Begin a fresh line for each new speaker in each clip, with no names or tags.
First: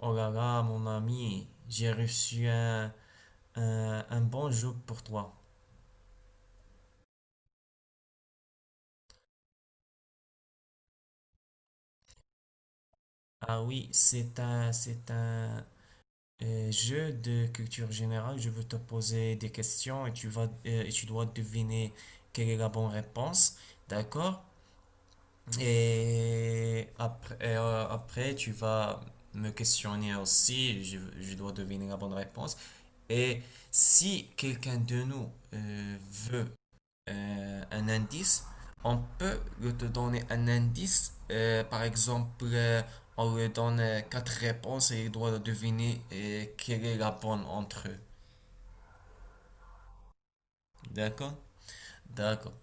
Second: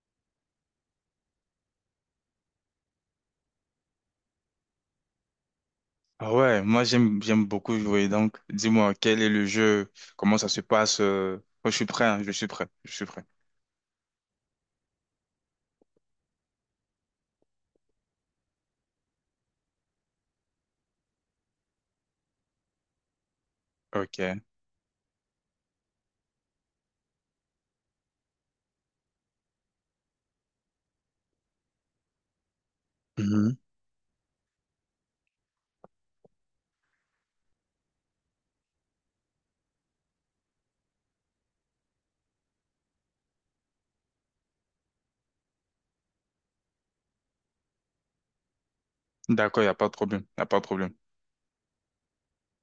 Oh là là, mon ami, j'ai reçu un bon jeu pour toi.
Ah ouais, moi j'aime beaucoup jouer. Donc, dis-moi, quel est le jeu? Comment ça se passe? Moi, je suis prêt, hein, je suis prêt, je suis prêt.
Ah oui, c'est un jeu de culture générale. Je veux te poser des questions et tu dois deviner quelle est la bonne réponse.
Ok.
D'accord? Et après, après, tu vas me questionner aussi. Je dois deviner la bonne réponse. Et
Mhm.
si quelqu'un de nous veut un indice, on peut lui te donner un indice. Par exemple, on lui donne quatre réponses et il doit deviner quelle est la bonne entre eux.
D'accord, il n'y a pas de problème. Il a pas de problème.
D'accord? D'accord.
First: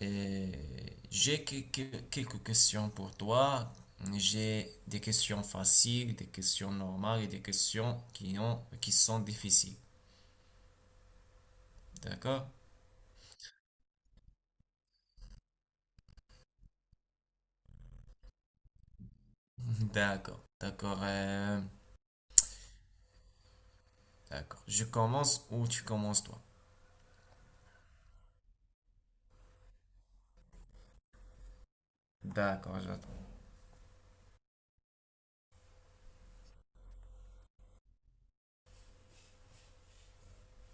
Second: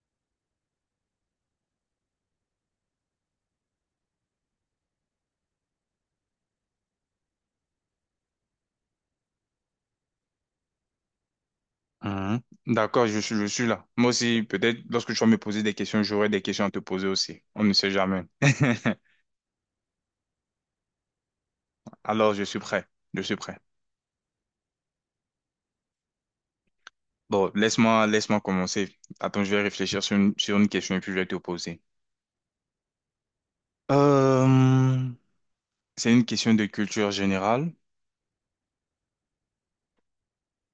Et j'ai quelques questions pour toi. J'ai des questions faciles, des questions normales et des questions qui sont difficiles.
Mhm.
D'accord?
D'accord, je suis là. Moi aussi, peut-être lorsque tu vas me poser des questions, j'aurai des questions à te poser aussi. On ne sait jamais.
D'accord. D'accord. euh,
Alors, je suis prêt. Je suis prêt.
d'accord. Je commence ou tu commences toi?
Bon, laisse-moi commencer. Attends, je vais réfléchir sur une question et puis je vais te poser.
D'accord, j'attends.
Euh, c'est une question de culture générale.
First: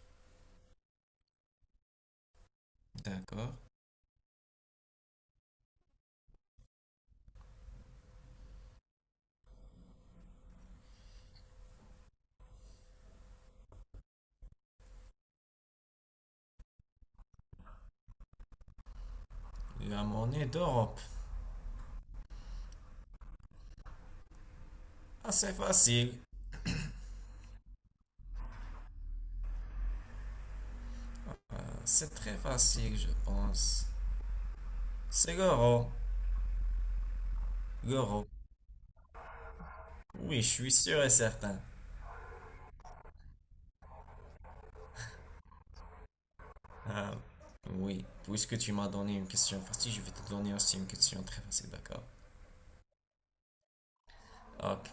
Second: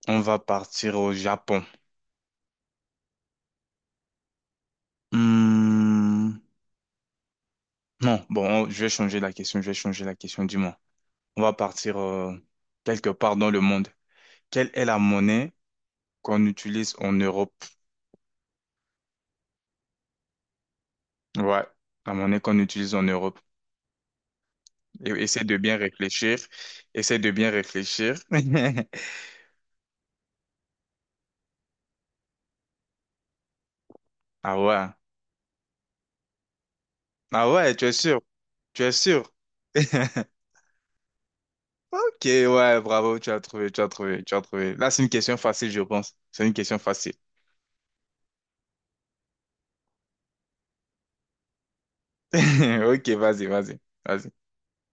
On va partir au Japon.
D'accord.
Hmm, non, bon, oh, je vais changer la question, je vais changer la question, dis-moi. On va partir quelque part dans le monde. Quelle est la monnaie qu'on utilise en Europe?
La monnaie d'Europe.
Ouais, la monnaie qu'on utilise en Europe. Et,
Ah,
essaie
c'est
de bien
facile.
réfléchir. Essaie de bien réfléchir.
Ah, c'est très facile, je pense.
Ah ouais.
C'est l'euro.
Ah ouais, tu es sûr?
L'euro.
Tu es sûr?
Oui, je suis sûr et certain.
Ok, ouais, bravo, tu as trouvé, tu as trouvé, tu as trouvé. Là, c'est une question facile, je pense. C'est une question
Ah,
facile.
oui. Puisque tu m'as donné une question facile, je vais te donner aussi une question très facile, d'accord?
Ok, vas-y, vas-y, vas-y.
Ok.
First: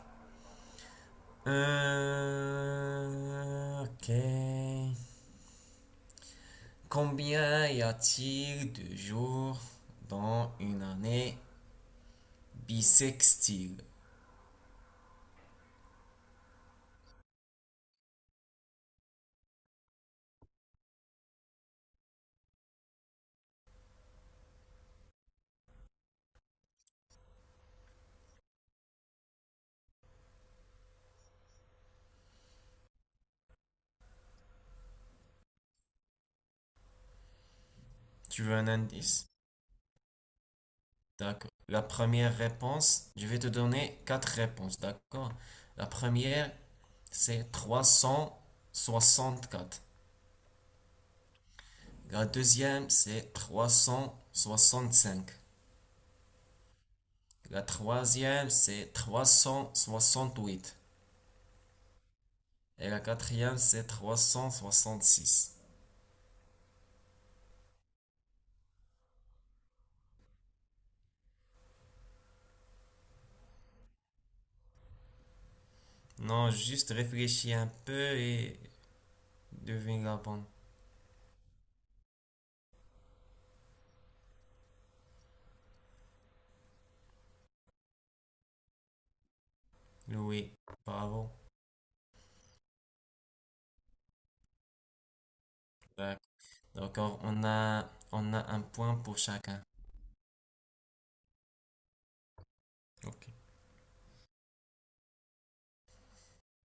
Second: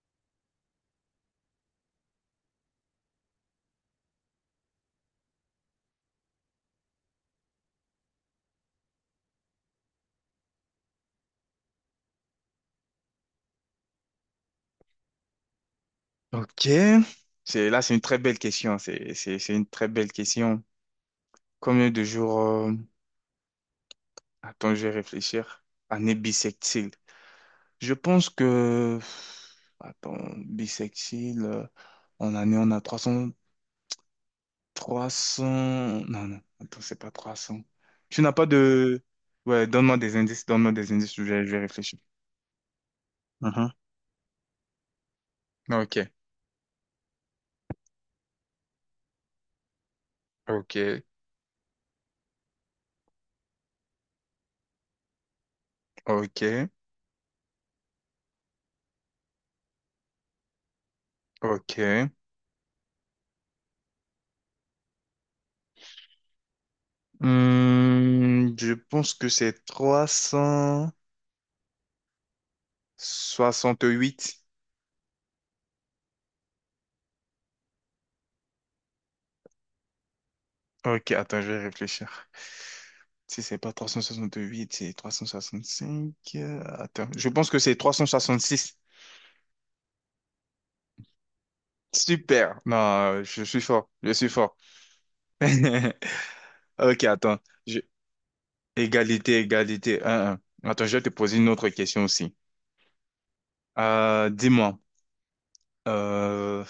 Ok. Combien y a-t-il de jours dans une année bisextile?
Ok, c'est là, c'est une très belle question, c'est une très belle question. Combien de jours attends, je vais réfléchir. Année bissextile. Je pense que, attends, bissextile, en année on a trois cents... trois 300. Non, non, attends, c'est pas 300. Tu n'as
Tu
pas
veux un
de
indice?
Ouais, donne-moi des indices,
D'accord.
je vais
La
réfléchir.
première réponse, je vais te
Mhm.
donner quatre réponses, d'accord? La
Ok.
première, c'est 364.
Ok.
La deuxième, c'est 365.
Ok.
La troisième, c'est 368.
Ok.
Et la quatrième, c'est 366.
Je pense que c'est 300 68.
Non, juste réfléchis un peu et devine la bonne.
Ok, attends, je vais réfléchir. Si c'est pas 368, c'est 365. Attends, je pense que c'est 366.
Oui, bravo.
Super. Non, je suis fort. Je suis fort. Ok,
D'accord.
attends.
on
Je-
a, on a un point pour
Égalité,
chacun.
égalité. Un, un. Attends, je vais te poser une autre question aussi.
Ok.
Dis-moi, euh,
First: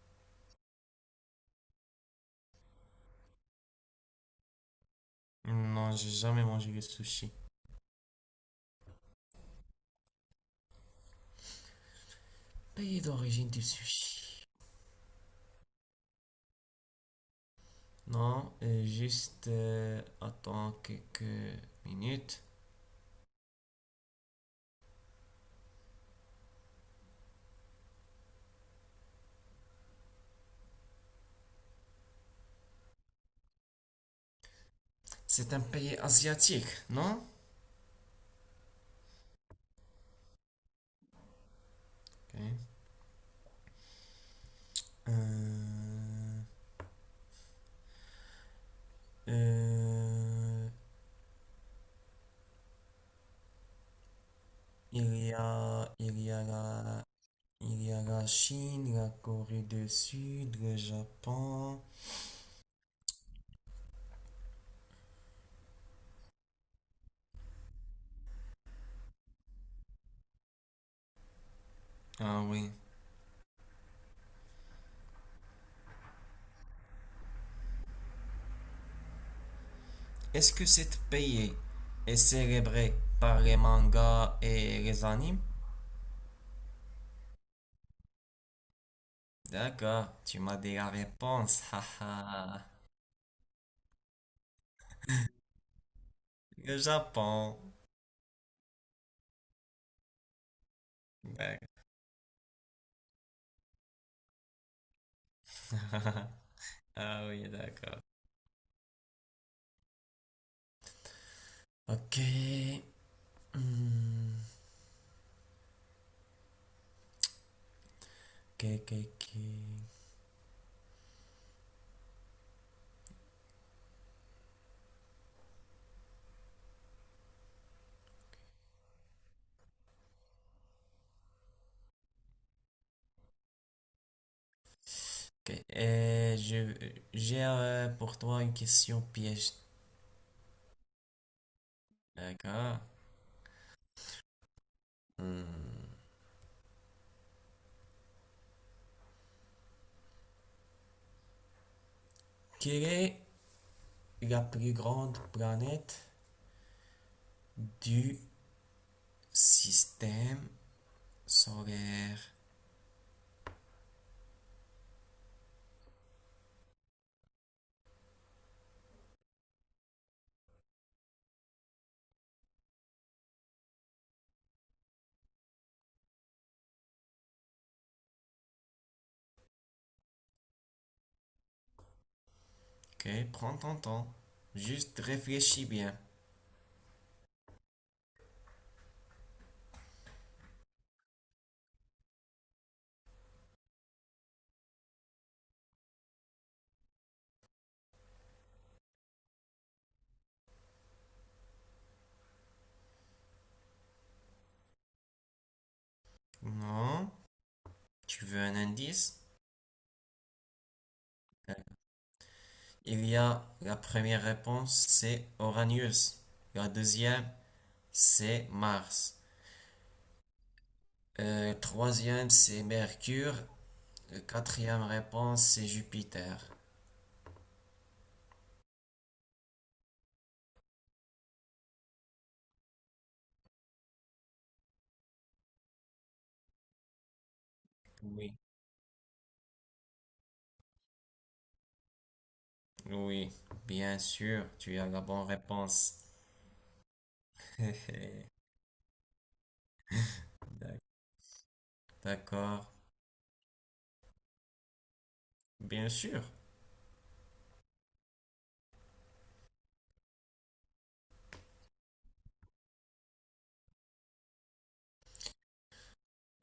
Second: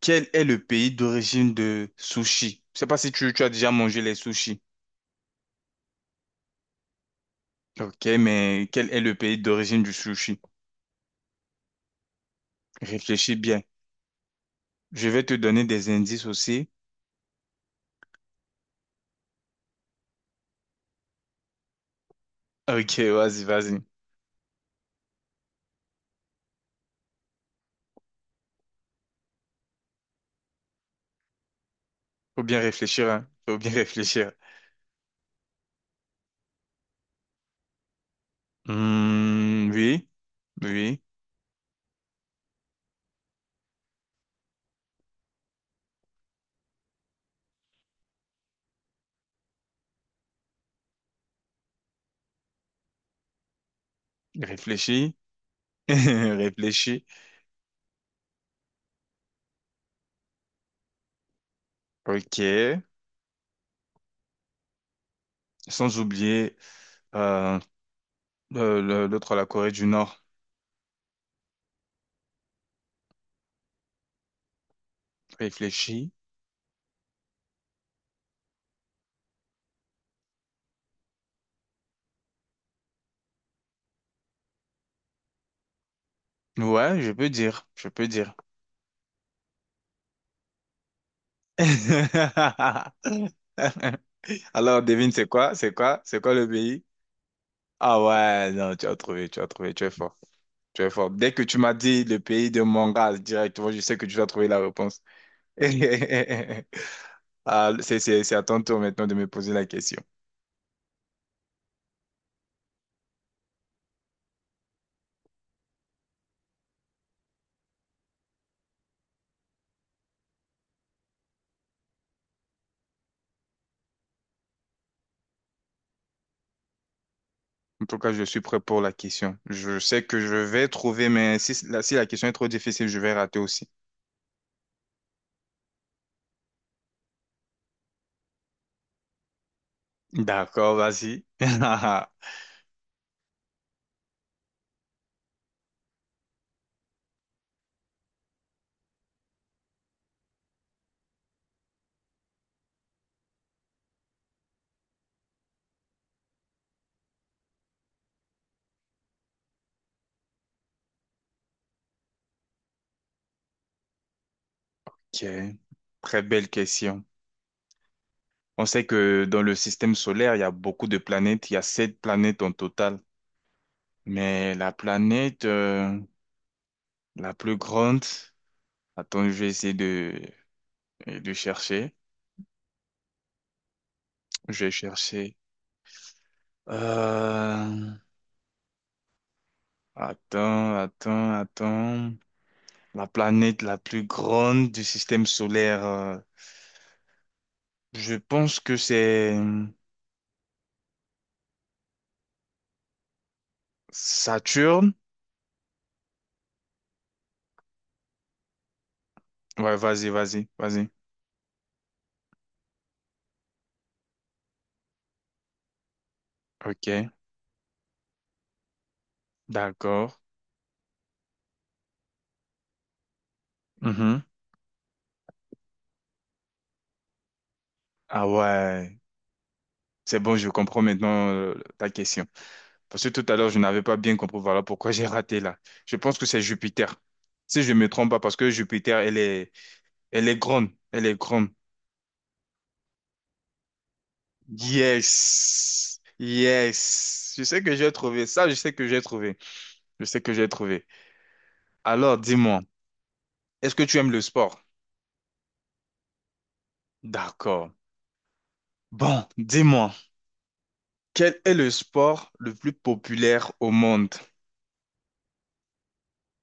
quel est le pays d'origine de sushi? Je sais pas si tu as déjà mangé les sushis.
Non, j'ai jamais mangé de sushi.
Ok, mais quel est le pays d'origine du sushi?
Pays
Réfléchis
d'origine
bien.
du sushi.
Je vais te donner des indices aussi.
Non, juste attends quelques minutes.
Ok, vas-y, vas-y. Faut bien réfléchir, hein. Faut bien réfléchir.
C'est un pays asiatique, non?
Hmm, oui, oui.
Ok. Euh, euh,
Réfléchis.
il y a, il y a
Réfléchis.
la, il y a la Chine, la Corée du Sud, le Japon.
Ok. Sans oublier euh, l'autre, la Corée du Nord.
Ah oui.
Réfléchis.
Est-ce que cet pays est célébré par les mangas et les animes?
Ouais, je peux dire. Je peux dire.
D'accord, tu m'as dit la réponse. Haha.
Alors, devine, c'est quoi? C'est quoi? C'est quoi le
Le
pays?
Japon.
Ah ouais, non, tu as trouvé, tu as trouvé, tu es fort. Tu es fort. Dès que tu
D'ac-
m'as dit le pays de manga, directement, je sais que tu vas trouver la réponse.
Ah oui,
Ah, c'est,
d'accord.
c'est, c'est à ton tour maintenant de me poser la question.
Ok. Hmm. Ok.
En tout cas, je suis prêt pour la question. Je sais que je vais trouver, mais si la question est trop difficile, je vais rater aussi.
Ok. J'ai pour toi une question piège.
D'accord, vas-y.
D'accord. Hmm. Quelle est la plus grande planète du système solaire?
Ok. Très belle question. On sait que dans le système solaire, il y a beaucoup de planètes. Il y a sept planètes en total. Mais la planète la plus grande, attends, je vais essayer de chercher.
Ok, prends ton temps.
Je vais
Juste
chercher.
réfléchis bien.
Euh, Attends, attends, attends. La planète la plus grande du système solaire. Je pense que c'est Saturne.
Non. Tu veux un indice?
Ouais, vas-y, vas-y, vas-y.
Euh, Il y a la première réponse, c'est Uranus. La
Ok,
deuxième, c'est Mars.
d'accord.
Troisième, c'est Mercure. La
Mhm.
quatrième réponse, c'est Jupiter.
Ah ouais. C'est bon, je comprends maintenant ta question. Parce que tout à l'heure, je n'avais pas bien compris. Voilà pourquoi j'ai raté là. Je pense que c'est Jupiter. Si je me trompe pas,
Oui.
parce que Jupiter, elle est grande, elle est grande.
Oui, bien sûr, tu as la bonne réponse.
Yes, yes. Je sais que j'ai trouvé ça, je sais que j'ai trouvé. Je sais que j'ai
D'ac-
trouvé. Alors, dis-moi,
D'accord,
est-ce que tu aimes le sport?
bien sûr.
D'accord. Bon, dis-moi, quel est le sport le plus populaire au monde?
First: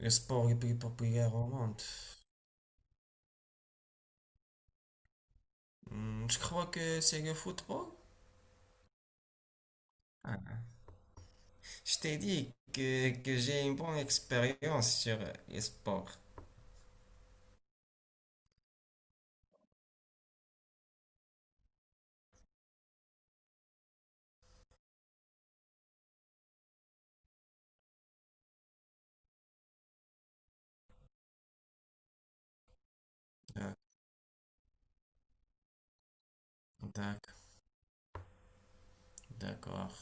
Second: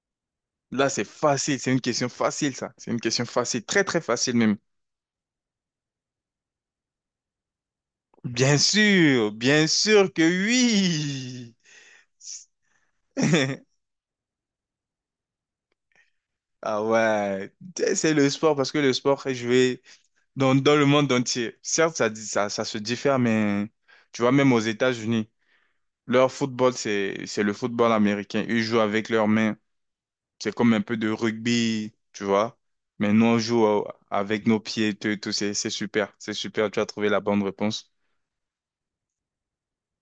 Le sport le plus
Là, c'est
populaire au
facile, c'est une
monde.
question facile, ça. C'est une question facile, très, très facile même.
Hmm, je crois que c'est le football.
Bien sûr que
Ah,
oui.
je t'ai dit que j'ai une bonne expérience sur les sports.
Ah ouais, c'est le sport parce que le sport est joué dans le monde entier. Certes, ça, ça se diffère, mais tu vois, même aux États-Unis, leur football, c'est le football américain. Ils jouent avec leurs mains. C'est comme un peu de rugby, tu vois. Mais nous, on joue
D'ac-
avec nos pieds, tout, tout. C'est super. C'est super. Tu as trouvé la
D'accord,
bonne réponse.
d'accord.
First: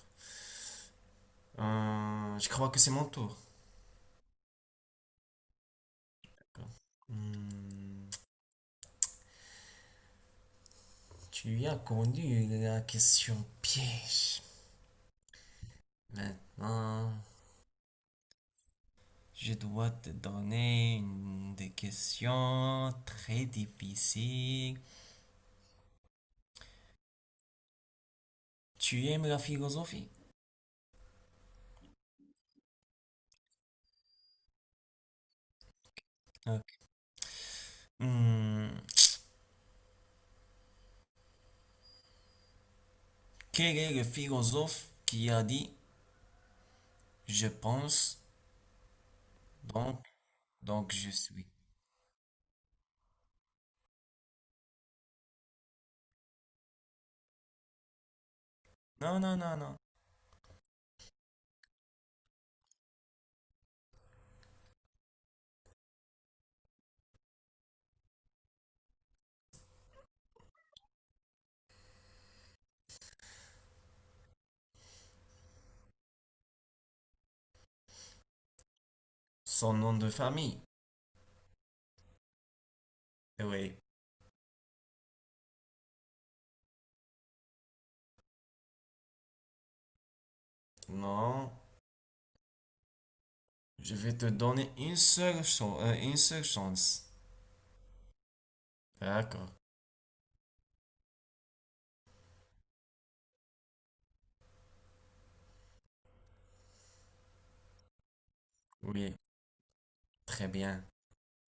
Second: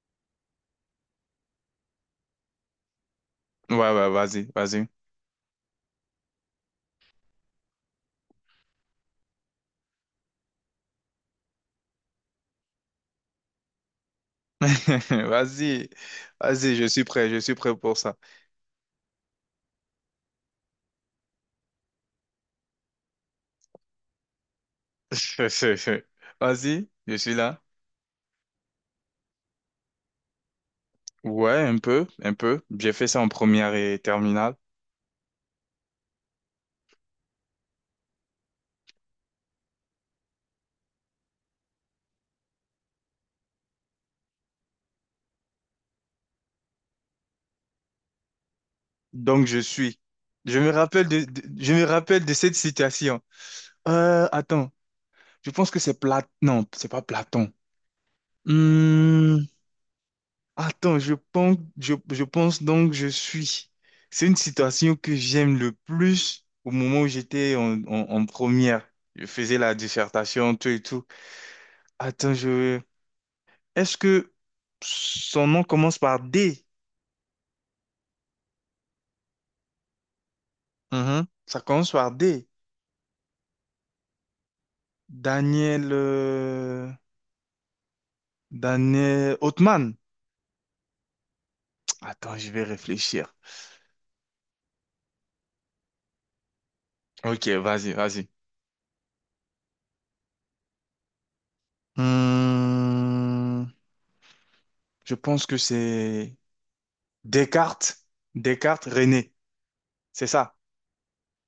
Je crois que c'est mon tour.
Ouais, ouais, vas-y, vas-y.
D'accord. Hmm, tu as connu la question piège.
Vas-y, vas-y,
Maintenant,
je suis prêt pour ça.
je dois te donner une- des questions très difficiles.
Vas-y, je suis là.
Tu aimes la philosophie?
Ouais, un peu, un peu. J'ai fait ça en première et terminale.
Ok. Hmm, quel est le philosophe qui a dit je pense,
Donc je suis.
donc,
Je me
donc
rappelle
je suis?
de- je me rappelle de cette citation. Attends, je pense que c'est Platon. Non, c'est pas Platon.
Non, non,
Hmm,
non, non.
attends, je pense donc je suis. C'est une citation que j'aime le plus au moment où j'étais en première. Je faisais la dissertation, tout et tout. Attends, est-ce que son nom commence par D?
Son nom de famille.
Mhm. Ça commence par D.
Eh oui.
Daniel... euh, Daniel Othman.
Non.
Attends, je vais réfléchir.
Je vais te donner une seule chance. Une seule chance.
Ok, vas-y, vas-y.
D'accord.
Hmm, je pense que c'est Descartes, Descartes,
Oui.
René. C'est
Très
ça.
bien.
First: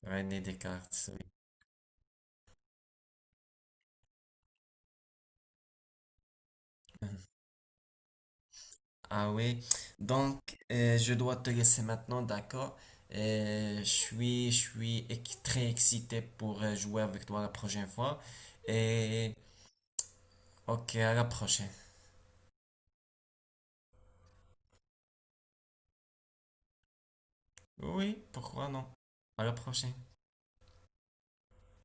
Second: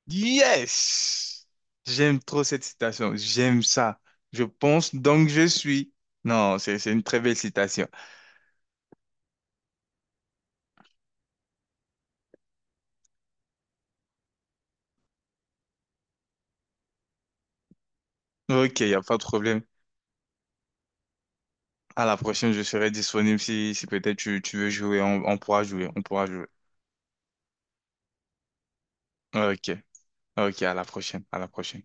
René Descartes. Oui.
Yes! J'aime trop cette citation. J'aime ça. Je pense donc je suis. Non, c'est une très belle citation.
Ah oui. Donc, je dois te laisser maintenant, d'accord? Je suis ex- très excité pour jouer avec toi la prochaine fois.
Ok, il n'y a pas de
Et
problème.
ok, à la prochaine.
À la prochaine, je serai disponible si peut-être tu veux jouer. On pourra jouer. On pourra jouer.
Oui, pourquoi non? À la
Ok.
prochaine.
Ok, à la prochaine. À la prochaine.